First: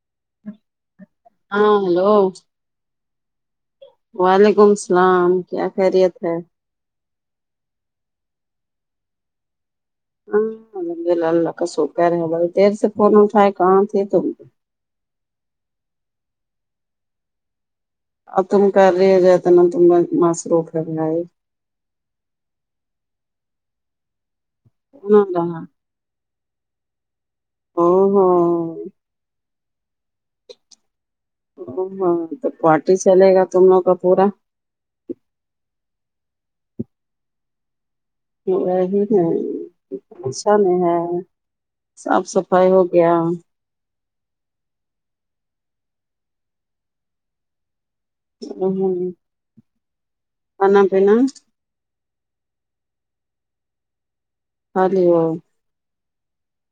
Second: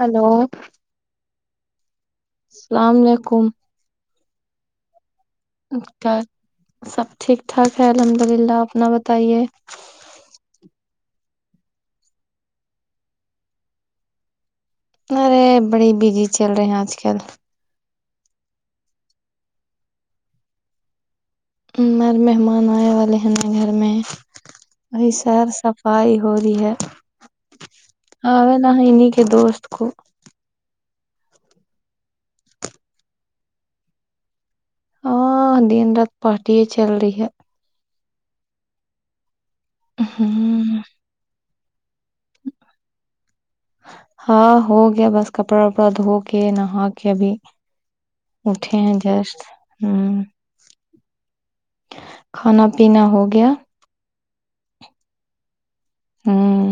hello ہاں hello السلام علیکم وعلیکم السلام کیا خیریت ہے سب ٹھیک ٹھاک ہے الحمد للہ اپنا بتائیے ہاںبے ل ال ل ک سو کر تیر سے فون تھاائے کہاں ت تو ارے بڑی بزی چل رہے ہیں آج کل ا تم کر رہے رہ تو تم ماس روک رہ رہا ہے ر مہمان آئے والے ہیں ن گھر میں وہی کون آ سر رہا سب پائی ہو رہی ہے او ہو ہاں نہا انہیں کے دوست کو او ہاں تو پارٹی چلے گا تم لوگ کا پورا ہ دن رات پارٹی چل رہی ہے وہی ہے ہ اشا میں ہے صاف صفائی ہو گیا ہاں ہو گیا بس کپڑا وپڑا دھو کے نہا کے ابھی اٹے جاس ہوں کھانا پینا کھانا پینا ہو گیا کھالیے ہو ہمم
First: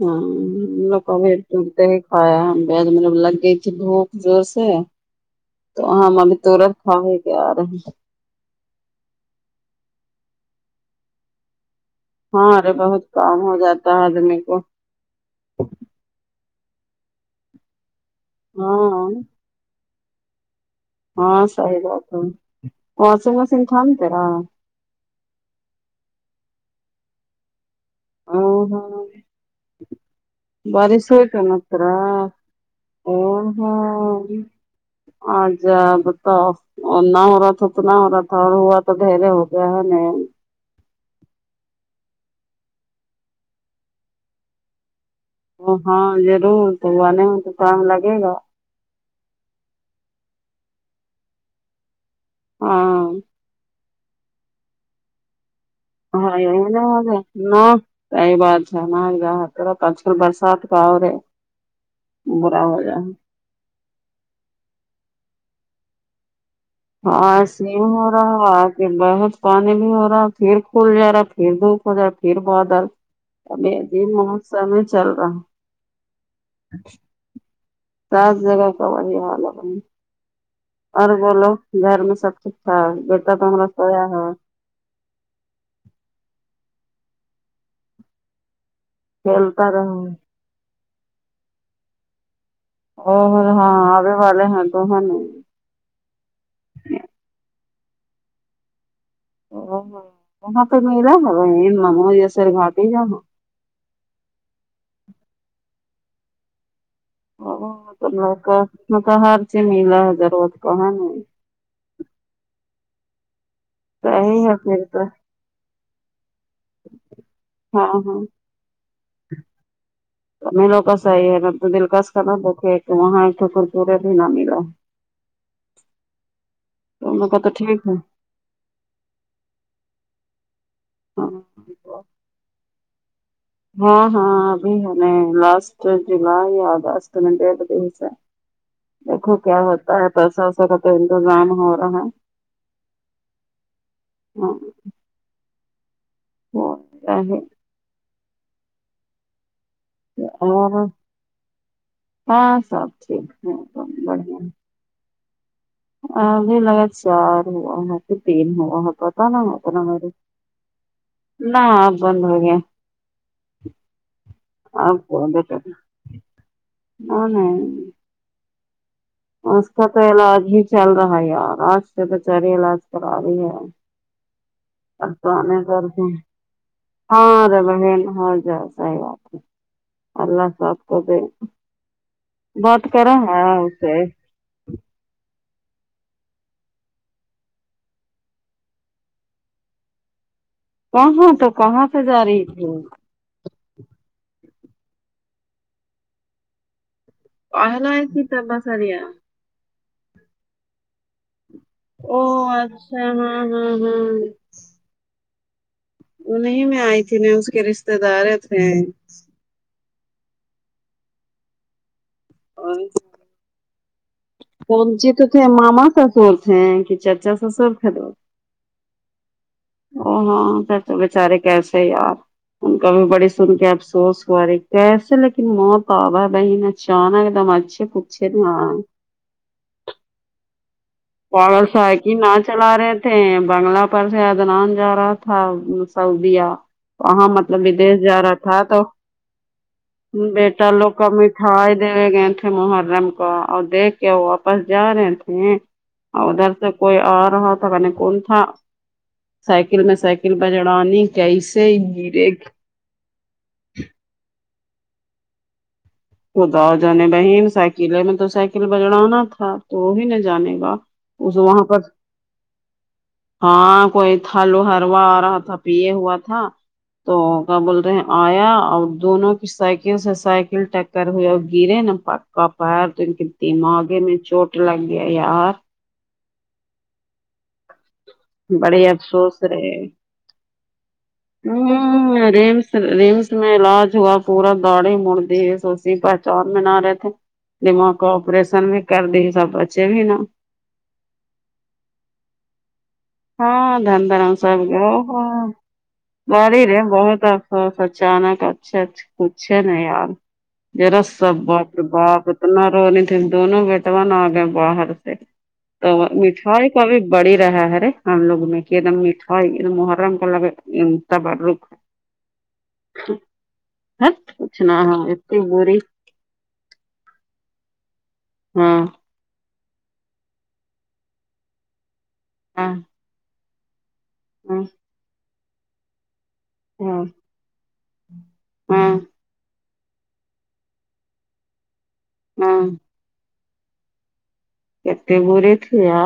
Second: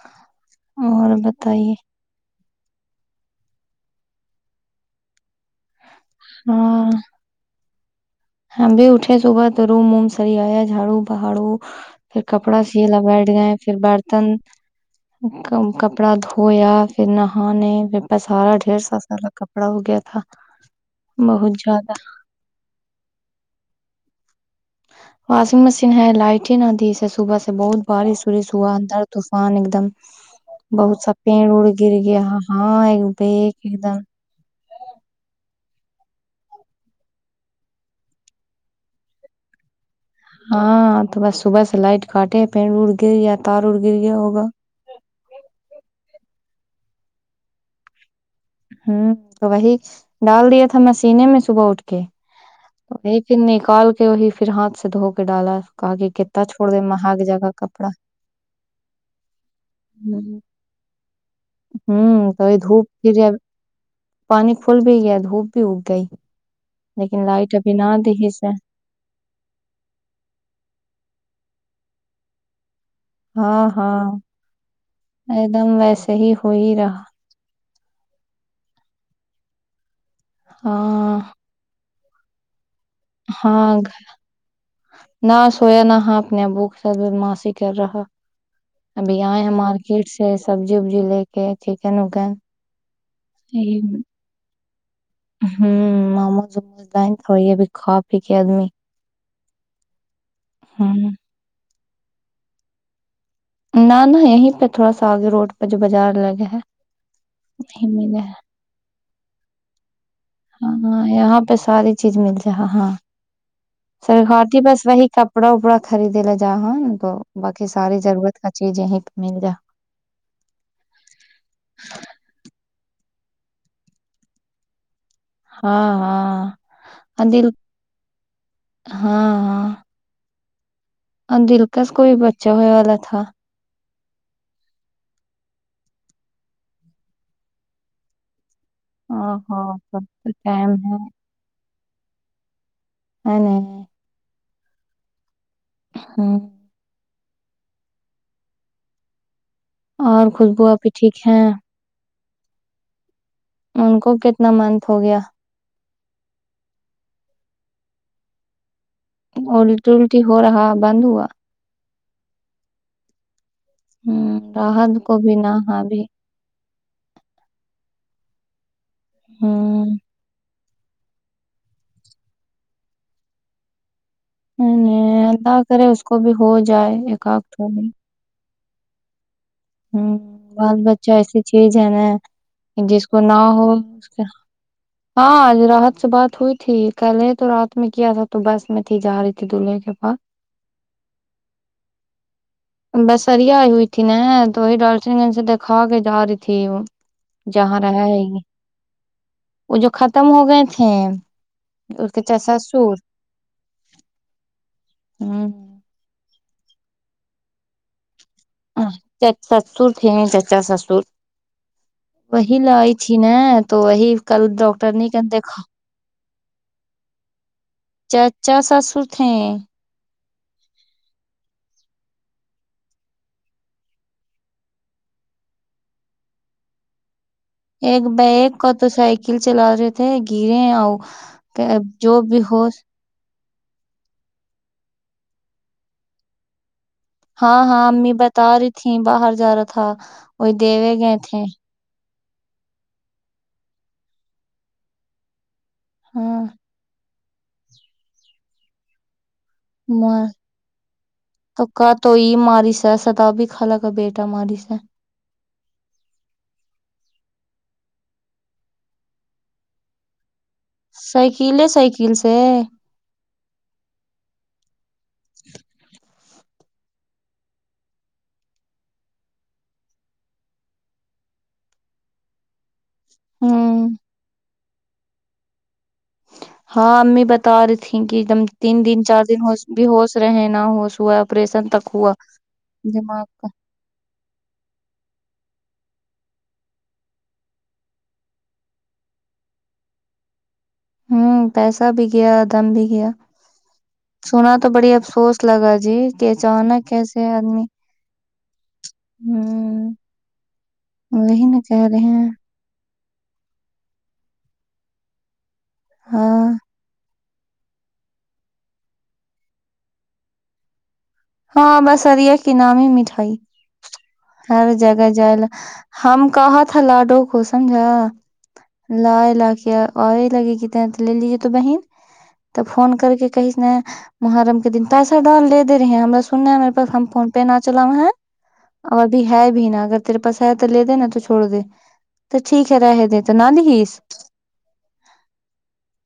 ہاں لوگ بھی توڑ تو ہ مطلب لگ گئی تھی بھوک زور سے تو ہم ابھی تورنت [unintelligible] ہاں بھی اٹے صبح تو رو موم سر آیا جھاڑو پہاڑو پھر ہاں کپڑا ارے سلا بہت بیٹھ کام گئے ہو پھر جاتا ہے برتن آدمی کو کپڑا دھویا پھر نہانے پ سارا ڈھیڑر سو ہاں سالا کپڑا ہو گیا تھا ہاں بہت صحیح زیادہ بات پہنچ بس انسان سے واشنگ مشین ہے لائٹ ہی نہ دیھی اسے صبح سے بہت بارش او وورش ہوا اندر ہو طوفان ایک دم بہت سا بارش ہوئی کا پینین اڑ مترا گر گیا ہاں ایک او بیک ایک دم آچ جا بتاؤ انا ہو رہا تھا اتنا ہو رہا تھا اور ہوا تو ڈھیرے ہو گیا ہے ن ہاں تو بس صبح سے لائٹ کاٹے پھر اڑ گر یا تار اڑ گر گیا ہوگا ا ہاں ضرور تو گنے ہ تو ٹائم لگے گا ہوں تو وہی ڈال دیا تھا م سنے میں صبح اٹھ کے ہاں ایکیکن نکال کے وہی پھر ہاتھ سے دھو کے ڈالا کہا کہ کتنا ہاںگ چھوڑ دے مہاگ جگہ کپڑا نہئی بات ہے م گا ط اج کل برسات کاؤ رہ ہے ہوں تو برا ہو دھوپ جائے گھر ج پانی کھول بھی دھوپ بھی اگ گئی لیکن ہاں س لائٹ ابھی نہ مور دی سے ہ بہت پانی بھی ہو رہا پھر کھل جا رہا پھر دھوپ ہو جا پھر بادال ہاں ابھیدی ہاں موتسم میں چل رہا ہ ایک دم ویسے ہی ہو ہی رہا سس جگا سمجے وال ل ب ہاں اور بولو گھر میں سب ٹھ ا ہاں گھر نہ سویا نہ ہاں اپنےبوک سے بدماسیی کر رہا ابھی آئے ہیں کھیلتا مارکیٹ رہے سے سبزی وبزی لے کے چکن وکن اور ہاں آے والے ہیں تو ہے ن ہوں موموز ووموز لائیں تو وہ ا بھی کھا پی کے آدمی ا وہاں پ ہوں ملا ہو منو جیسر گاٹ ہی جاں نہ نہ یہیں پہ تھوڑا سا آگے روڈ پہ جو بازار لگے ہے او نہیں تو ل ملا ہے کا مت ہار سے میلا ہزار ہو ہاں ہاں یہاں پہ ساری چیز مل جائے ہاں صحیح ہے سرارٹی بس پھر تو وہی کب کپڑا اپڑا خریدے لا جاا نا تو بای ساری ضرورت کا چیز یہیں پ مل جا [inaudible] مینو کا صحیح ہے ن تو دلکش کر نہ دیکھے کہ وہاں تو ککورے بھی نہ ملا [inaudible] ہاں تو ان ہاں لوگ کا دل تو ٹھیک ہے ہاں ہاں ہاں اور دلکس کوئی بچا ہوئے والا تھا ہاں ہاں ابھی ہمیں لاسٹ جولائی یا اگست میںدیس ہے دیکھو ہاں کیا ہاں ہوتا سب ہے تو پیسہ ویسا ٹائم کا تو ہے انتظام ہو رہا ہے ا ہاں ہاں ہ ہے اور ہے خوشبو آ اور بھی ٹھیک ہے ہاں سب ٹھیک ہےم ان کو بڑھیا کتنا منتھ ہو گیا ا ابھی لگا چار ہوا ہے پھر تین ہوا ہے پر اور الٹی الٹی ہو رہا بند ہوا نہ بندوگے ہوں آ راحت کو کوٹ بھی نہ ہاں بھی نہیں ہاں اس کا تو علاج ہی چل رہا ہے یار آج سے بچاری علاج کرا رہی ہے نہیں اور نہیں تو اللہ کرے اس کر کو بھی ہو جائے ایک آدھ ہاںرے تھوڑی بہن ہو جائے سحی بات ہے ہوں اللہ بال سب کو بچہ دے ایسی چیز ہے نا جس کو نہ ہو ہ [unintelligible] ہاںج رات سے بات ہوئی تھی کہلے تو رات میں کیا تھا تو بس میں تھی جا رہی تھی دلہے کے پاس [unintelligible] کہاں تو کہاں سے جا رہی تھی بسریا ہوئی تھی نا تو وہی ڈالسن گنج سے دیکھا کے جا رہی تھی وہ [unintelligible] پل ہے رہا یہ کتب سریا وہ جو ختم ہو گئے تھے اس او کے چچا سسر اچھا ہاں ہاں ہاں ہاں [unintelligible] انہیں میں آئی تھی ن اس کے رشتے دار تھے چ سسر تھے چچا سسر وہی لائی تھی ن تو وہی کل ڈاکٹر نے کانچی کہ تو تھ دیکھا ماما سا سوولتے ہیں کہ چاچا ساسر خدم ہو چاسسور تھے او ہاں س توے بچارے کیسے یار ان کا بھی بڑی سن کے افسوس ہوا رہی کیسے لیکن موت آبا ہے بہن اچانک دم ایک پوچھے تھے بیگ ہاں کا تو سائیکل چلا رہے تھے گرے ہیں آ پارس سائکل نہ چلا رہے تھ بنگلہ پر سے ادنان جا رہا تھا سعودیہ وہاں مطلب ہاں ہاں بدیش امی جا رہا بتا تھا رہی تو تھی باہر جا رہا تھا وہی بیٹا لوگ دیوے کا گئے تھے میٹھا دے گئے تھے محرم کو اور دیکھ کے وہ واپس جا رہے تھے ہاں ادھر سے کوئی آ رہا تھا کنے کون تھا سائیکل میں مار سائیکل پرہ چڑھانی کیسے گرے جسا توب بھی خال کا بیٹا ماری سے خدا جنے بہن سائیکلیں میں تو سائیکل بجڑانا تھا تو وہی نہ جانے گا اس سائکل وہاں ہے پر سائیکل سے ہاں کوئی تھالو ہروا آ رہا تھا پیے ہوا تھا تھا تو کیا بول رہے ہیں آیا اور دونوں کی سائیکل سے سائیکل ٹیک کر ہوئے گرے نا پککا پار تو ان کے ہوں دماغے میں چوٹ لگ گیا یار ہاں امی بتا رہی تھھی کہ ایک دم تین بڑے دن چار دن افسوس ہو رہے بھی ہوس رہے ہیں نہ ہوش ہوا آپریشن تک ہوا دماغ رمس کا میں علاج ہوا پورا داڑھی مڑ دی سوی پہچان م نہ رہے تھے [unintelligible] دماغ کا آپریشن بھی کر دی سب بچے بھی نا ہوں پیسہ بھی گیا دم بھی گیا ہاں دن دھرم سنا سب تو ہو بڑی افسوس لگا جی کہ گ رہے اچانک بہت کیسے آدمی افسوس اچانک اچھا اچھا کچھ ہے ن ہوں یار جرا سب وہی نا کہہ رہے پرباب ہیں اتنا رونی تھی دونوں بیٹوان آ گئے باہر سے تو ہاں مٹھائی کا بھی [unintelligible] بڑی رہا ہےرے ہم لوگ میں کہ ایک دم میٹھا ایکم محرم کا ل ہاں بسریا کے نام ہی مٹھائی ہت کچھ ہر نہ ہاں جگہ جائے اتنی ل بری ہم کہاں تھا لاڈو کو سمجھا ہاں لا ع لاقے [unintelligible] کہ لگے گ ت لے لیجے تو بہن تب ہاں فون کر کے کہیس ن محرم ہاں کے دن پیسا دا لے دے رہی ہیں ہم سن ہے ہمےاس ہم ہاں فون پہ نہ چلاؤا ہے ہاں اور ابھی ہے بھی نا اگر تیرے پاس ہے تو لے د نا تو چھوڑ دے تو ہاں ٹھیک ہے رہے دے تو نہ لس [unintelligible] کتے بورے تھے آ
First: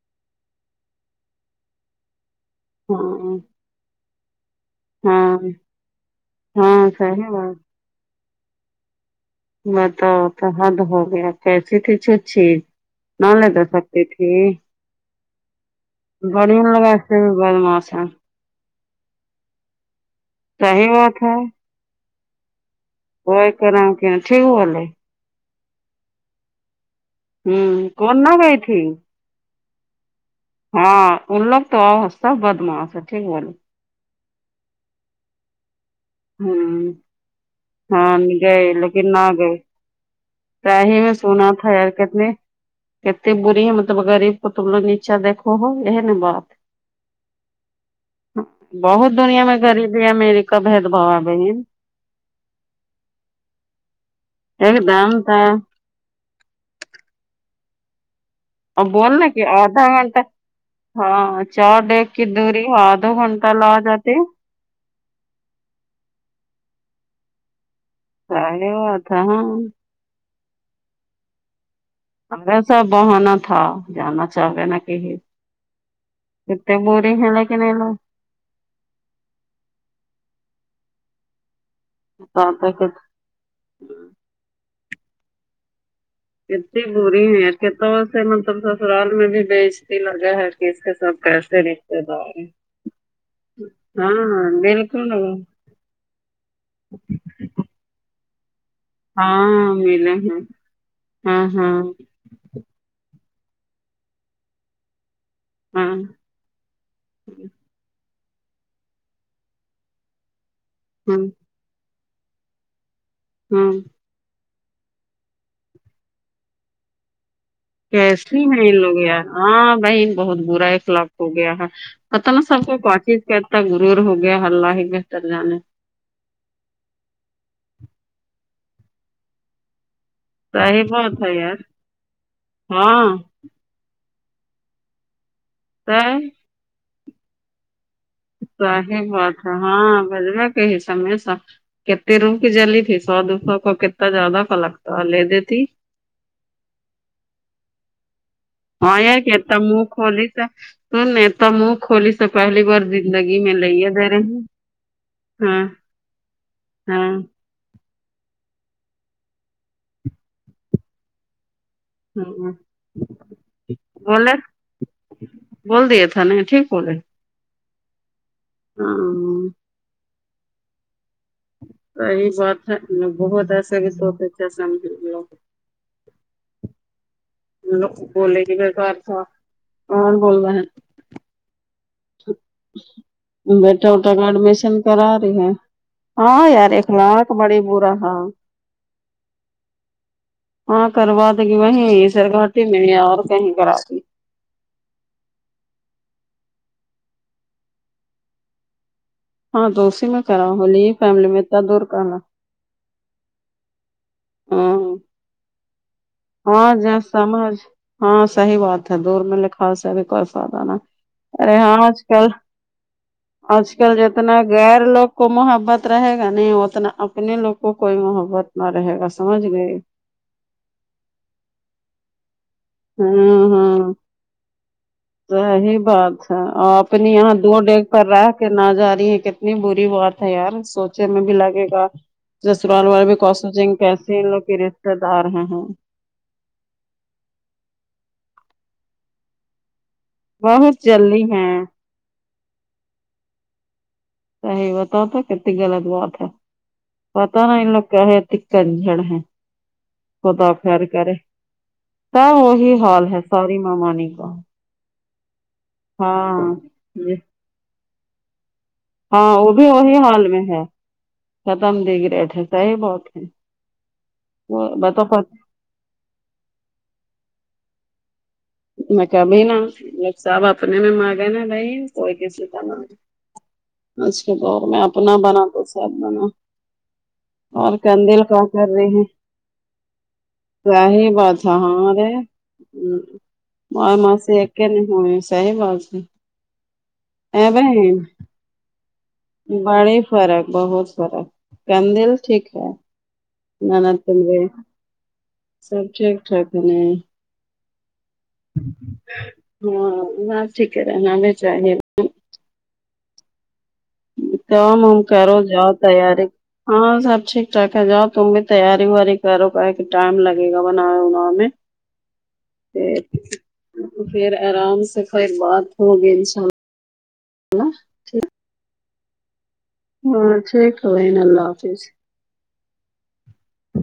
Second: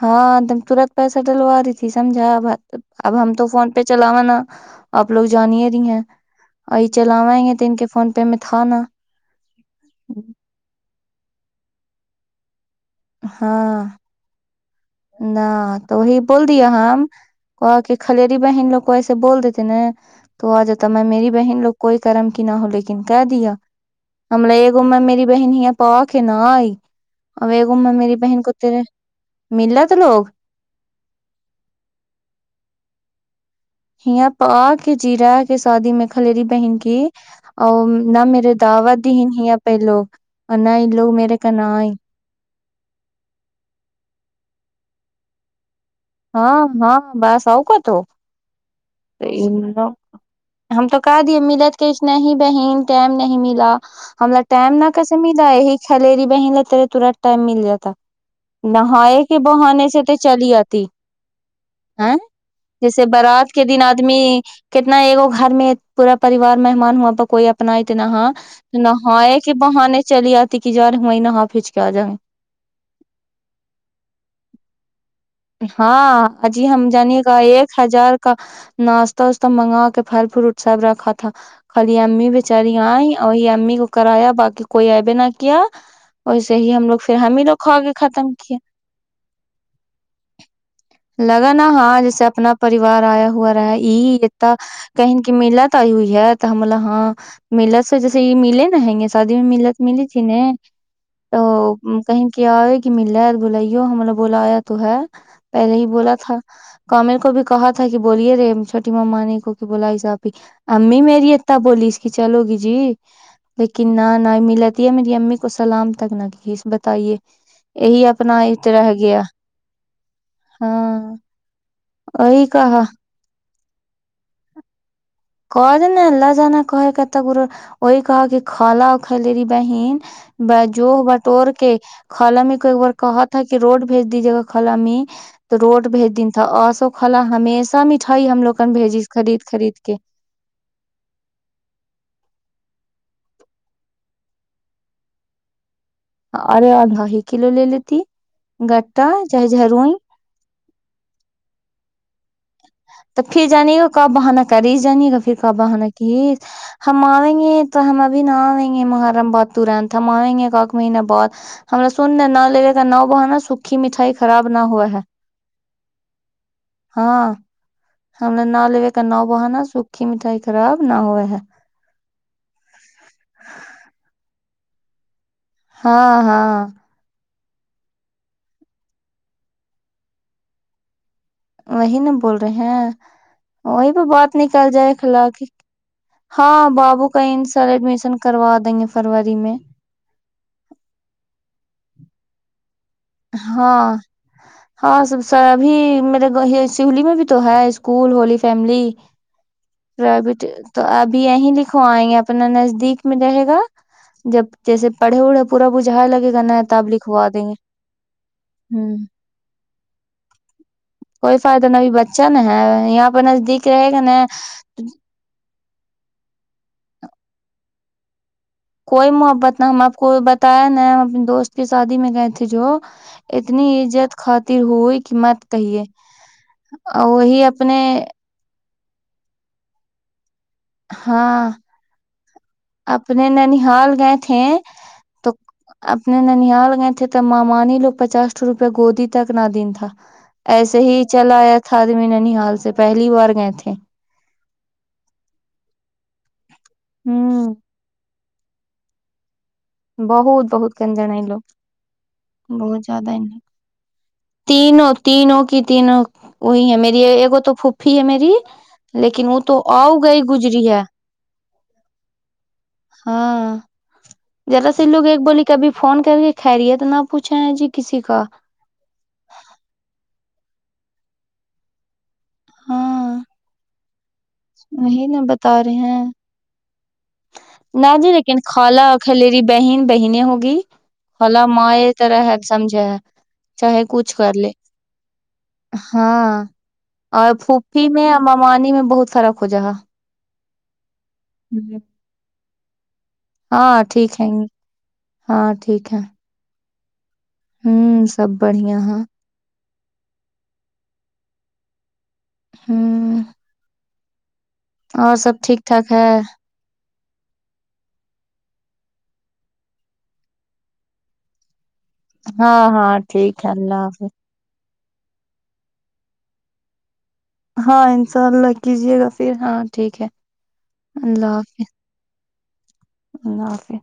ہاں تورت پیسہ ڈلوا رہی تھی سمجھا اب ہم ہاں تو فون پہ چلاوانا آپ لوگ ہاں جانیے نہیںی ہیں ا ہاں صحیح چلاوائیں گے بات تو ان کے فون پ پ میں تھاانا [unintelligible] بتاؤ تو حد ہو گیا کیسی تھی چھ چھی نہ لے تو ہاں سکتی تھی ج [unintelligible] نہ تو وہی بول دیا ان لوگ ہم ایسے بھی کہ بدماش کے ہیں خل بہن لو کو ایسے بول دیتے نا تو آ جاتا صحیح میں بات میری ہے بہن لوگ کوئی کرم کی نہ ہو ل لن کہ وہی دیا کہہ رہے کہ ٹھیک بولے ہملہےمر میری بہن یہ پا کے نہ آئی اگ ہوں میں میری کون نہ بہن کو گئی تیرے تھی مل رہ تھا لوگ ہاں ان لگ تو اوستہ بدماس ہے ٹھیک بولے یہ پا کے جیرا کے شادی میں خلری بہن ہوں کی ا ہاں نہ میرے دعوت دن ہی آ پہ لوگ اور ت نہ ان ہی لوگ میں میرے سنا کا نہ تھا آئی رکت نے [inaudible] کتنی بری ہے مطلب غریب کو تم لوگ نیچا دیکو او یہ نبا [inaudible] ہاں ہاں بس ہو کو تو [inaudible] بہت دنیا میں ان لوگ غریبی ہے میری کب ہے [inaudible] ہم تو کہ د بہن ملت ک نہیں بہن ٹم نہیں ملا ہم ٹم ایک نہ کیسے دم تھا ملا ہے [inaudible] خلری بہ ل تے تورت ٹائم مل جاتا [inaudible] اور نہائے بولنا کے کہ آدھا بہانے سے تو گھنٹہ چلی آتی ہاں چار ہے ڈیک کی دوری ہو جیسے آدھا گھنٹہ بارات کے لا دن جاتے آدمی کتنا ایکگو گھر میں پورا پریوار مہمان ہواں پ کوئی اپنا تو نہا تھا نہاائے ہاں کہ بہانے چلی آتی کہ جاار ہویں نہا پھینچ کے آ جائیں گے [inaudible] ہما ساب بہانا تھا جانا چاہ گے نا کہیں [inaudible] ہاں ا جی کتنے ہم بوری جانیے ہیں گا لیکن ایک یہ ہزار [unintelligible] کا ناشہ واسہ منگا کے پھل فروٹ سب رکھا تھا خلی امی لوگ بیچاری آ وہی امی کو کرایا باقی کوئی ایبے نہ کیا [inaudible] ویسے ہی کتنی ہم لوگ پھر ہم ہی لو کھ کے ختم کے [inaudible] سال میں بھی بیچتی لگا ہے کہ اس کا [inaudible] لگا نا ہاں جیسے اپنا پریوار آیا ہوا رہا ہاں یہ ہاں اتا [inaudible] بالکل کہیں کی میلات آئی ہوئی ہے تو ہمل ہاں میلا سے جیسے یہ ملے نا [inaudible] شادی میں ہاں ملت ملی ملے تھی ہیں ن ہاں ہاں تو کہیں [inaudible] کیا آئے کہ مل رہا ہے بلو ہم نے بولا آیا تو ہے پہلے ہی ہاں بولا تھا [inaudible] کمل کو بھی کہا تھا کہ بولیے رے چھٹی مما نے کو کہ بلاائی صاب بھی امی ہوں میری ہے [inaudible] بولیس کہ چلو گی جی ہوں لیکن نہ نہ ملا [inaudible] میری امی کو سلام تک نہ کہ بتائیے یہی اپنا کیسے ا ہیں ان رہ لوگ گیا یار [inaudible] ہاں بہن بہت برا ہے خلاق ہاں ہو گیا ہے پتا نا وہی سب کو کہا پنچی [inaudible] کہتا گرور ہو گیا حلہ ہی بتر جان [inaudible] ن ل جانا کہ کا ت وہی کہ کہ کھلا ا کلی بہن [inaudible] ب صحیح جوہ بات ہے بٹور یار کے خالمی کو ایک بار ہاں کہ [inaudible] تھا کہ روڈ بھیج دیجیے گا کلا میں تو روڈ بھیج صحیح دین تھا اور سو کلا ہمیشہ میں [inaudible] ھ ہی ہم لوگن بھیجی صحیح بات خرید ہے خرید [inaudible] ہاں بجو کے ہے سم سا کتتے روم کی جلی تھی [inaudible] سو دو سو کو کتنا زیادہ کا لگتا لے دیتی [inaudible] ارے اور دھائی کلو لے لیتی [unintelligible] گٹا ہاں چاہے تو م جہروئی خولیس سن تو م خولیس [inaudible] تو پھر جانیے گا کب بہانہ ہیں کری جانیے گا پھر کا ہاں بہانہ کی [inaudible] ہم ہاں آئیں گے تو ہم ابھی نہ آئیں گے محرم باد ترنت ہم آئیں گے کاک مہینہ بہت [inaudible] ہما سن ن نہ ہاں لے کا نا بہ نا سکھی مٹھائی بولے خراب نہ ہوا ہے [inaudible] بول دیے تھا ن ٹھیک [inaudible] ہاں ہم نے نہا لیوے کا نا ہاں بہانا سوکھی مٹھائی خراب نہ ہوئے ہے [inaudible] صی بات ہے بہت ایسا کہ سو اچھا سمج لو [inaudible] ہاں ہاں لو بولے گی میرے گھر تھا کون بول رہ ہے [inaudible] وہی نا بول رہے ہیں ہیں وہی بیٹا پہ وٹا کا بات نکل ایڈمیشن جائے کرا خلا رہی کی ہے ہاں یار بابو کا اخلاق ان بڑی سر برا ایڈمیشن ہاں کروا دیں گے فروری میں ہاں کروا د گی وہیں سرگاٹی میں اور [inaudible] ہاں [inaudible] ہاں سب سر ابھی میرے یہ سولی میں بھی تو ہے اسکول ہولی فیملی ہاں تو [inaudible] اسی میں ربٹ کرا تو ہولی ابھی فیملی میں یہیں اتنا لکھو دور آئیں کرنا گے اپنا نزدیک میں رہے گا جب ہاں جیسے پڑھے اڑے پورا بجھا لگے گا [inaudible] ہاں ج لکھوا دیں گے سمجھ ہاں صحیح بات ہے ہوں دور میں لکھا سے اب کوئی فائدہ نہ کوئی ارے فائدہ ہاں نہ ابھی آج کل بچہ نا ہے یہاں پہ آج نزدیک کل رہے گا نا جتنا غیر لوگ کو محبت رہے گا نہیں اتنا اپنے لوگ کو کوئی محبت نہ رہے گا کوئی سمجھ محبت نہ گئے ہم آپ کو بتایا ن ہم اپنے دوست کی شادی میں گئے تھے جو ہاں اتنی ہاں عزت خاطر ہوئی کہ مت صحیح کہیے بات ہے اور وہی اپنے کہ نہ جا رہی ہے کتنی بری بات ہے یار سوچنے میں بھی ہاں لگے گا جسرال وال بھی اپنے کوسم سنگھ ننحال کیسے ان لوگ کے رشتے دار ہیں اسنے ننیاال گئے تھے تو مامانی لوگ پچاس سو روپئے گودی تک نہ دین تھا ایسے بہت ہی جلدی چلا ہیں آیا تھا آدمی نن حال سے پہلی بار گئے تھے صحی بت تھا کتنی غلط بات ہے پتا ہوں نا ان لوگ کہے کنجڑ ہے بہت بہت خداخیر کنجر کرے ہیں یہ لوگ س وہی بہت حال زیادہ ہے ان ساری مامانی کا تینوں تینوں کی تینوں وہی ہے میری ہاں اگو تو پھپھی ہے میری لیکن ہاں وہ تو بھی آؤ وہی گئی حال میں گزری ہے ختم دے کر ر اٹا ہاں وہ جرا س لوگ ایک بتوفت بول کبھی فون کر کے خریی ہے تو نہ پوچھا جی کسی کا میں کبھی نا ل سب اپنے میں مگا نا بھائی کوئی کی س کانا ہاں آج کے دور میں وہی اپنا نا بنا بتا تو رہے سید ہیں بنا اور نہ جی کندل لیکن کا کر خالہ رہے ہیں خلری بہن بہنےیں ہوگی صحیح خال بات ہے ماں یہ ہاں رے طرح ہے سمجھیں چاہے اور کچھ کر ماسی لے ایکے نہیں ہوئے صحیح بات ہے ہاں اور اے پھوپھی میں بہن انی میں بہت فرق ہو جہا بڑی فرق بہت فرق ہوں کندل ٹھیک ہے ہاں نان ٹھیک ہے تمے ہاں سب ہے ٹھیک ٹھاک ہے ہوں سب بڑھیا ہ ہاں بس ٹھیک ہے رہ ہم میں چاہیے ہوں تومم اور کرو سب ٹھیک جاؤ ٹھاک ہے تیاری ہاں سب ٹھیک ٹھاک ہے جاؤ تم بھی تیاری ویاری کرو کہے کہ ٹائم لگے گا بناے بناان میں ہاں ہاں پھر ٹھیک ہے اللہ حافظ پھر آرام سے خیر بات ہوگی ان شاء اللہ ہاں انشاء اللہ کیجیے گا پھر ہاں ٹھیک ہے ہاں ٹھیک ہے بہن اللہ حافظ اللہ اوفے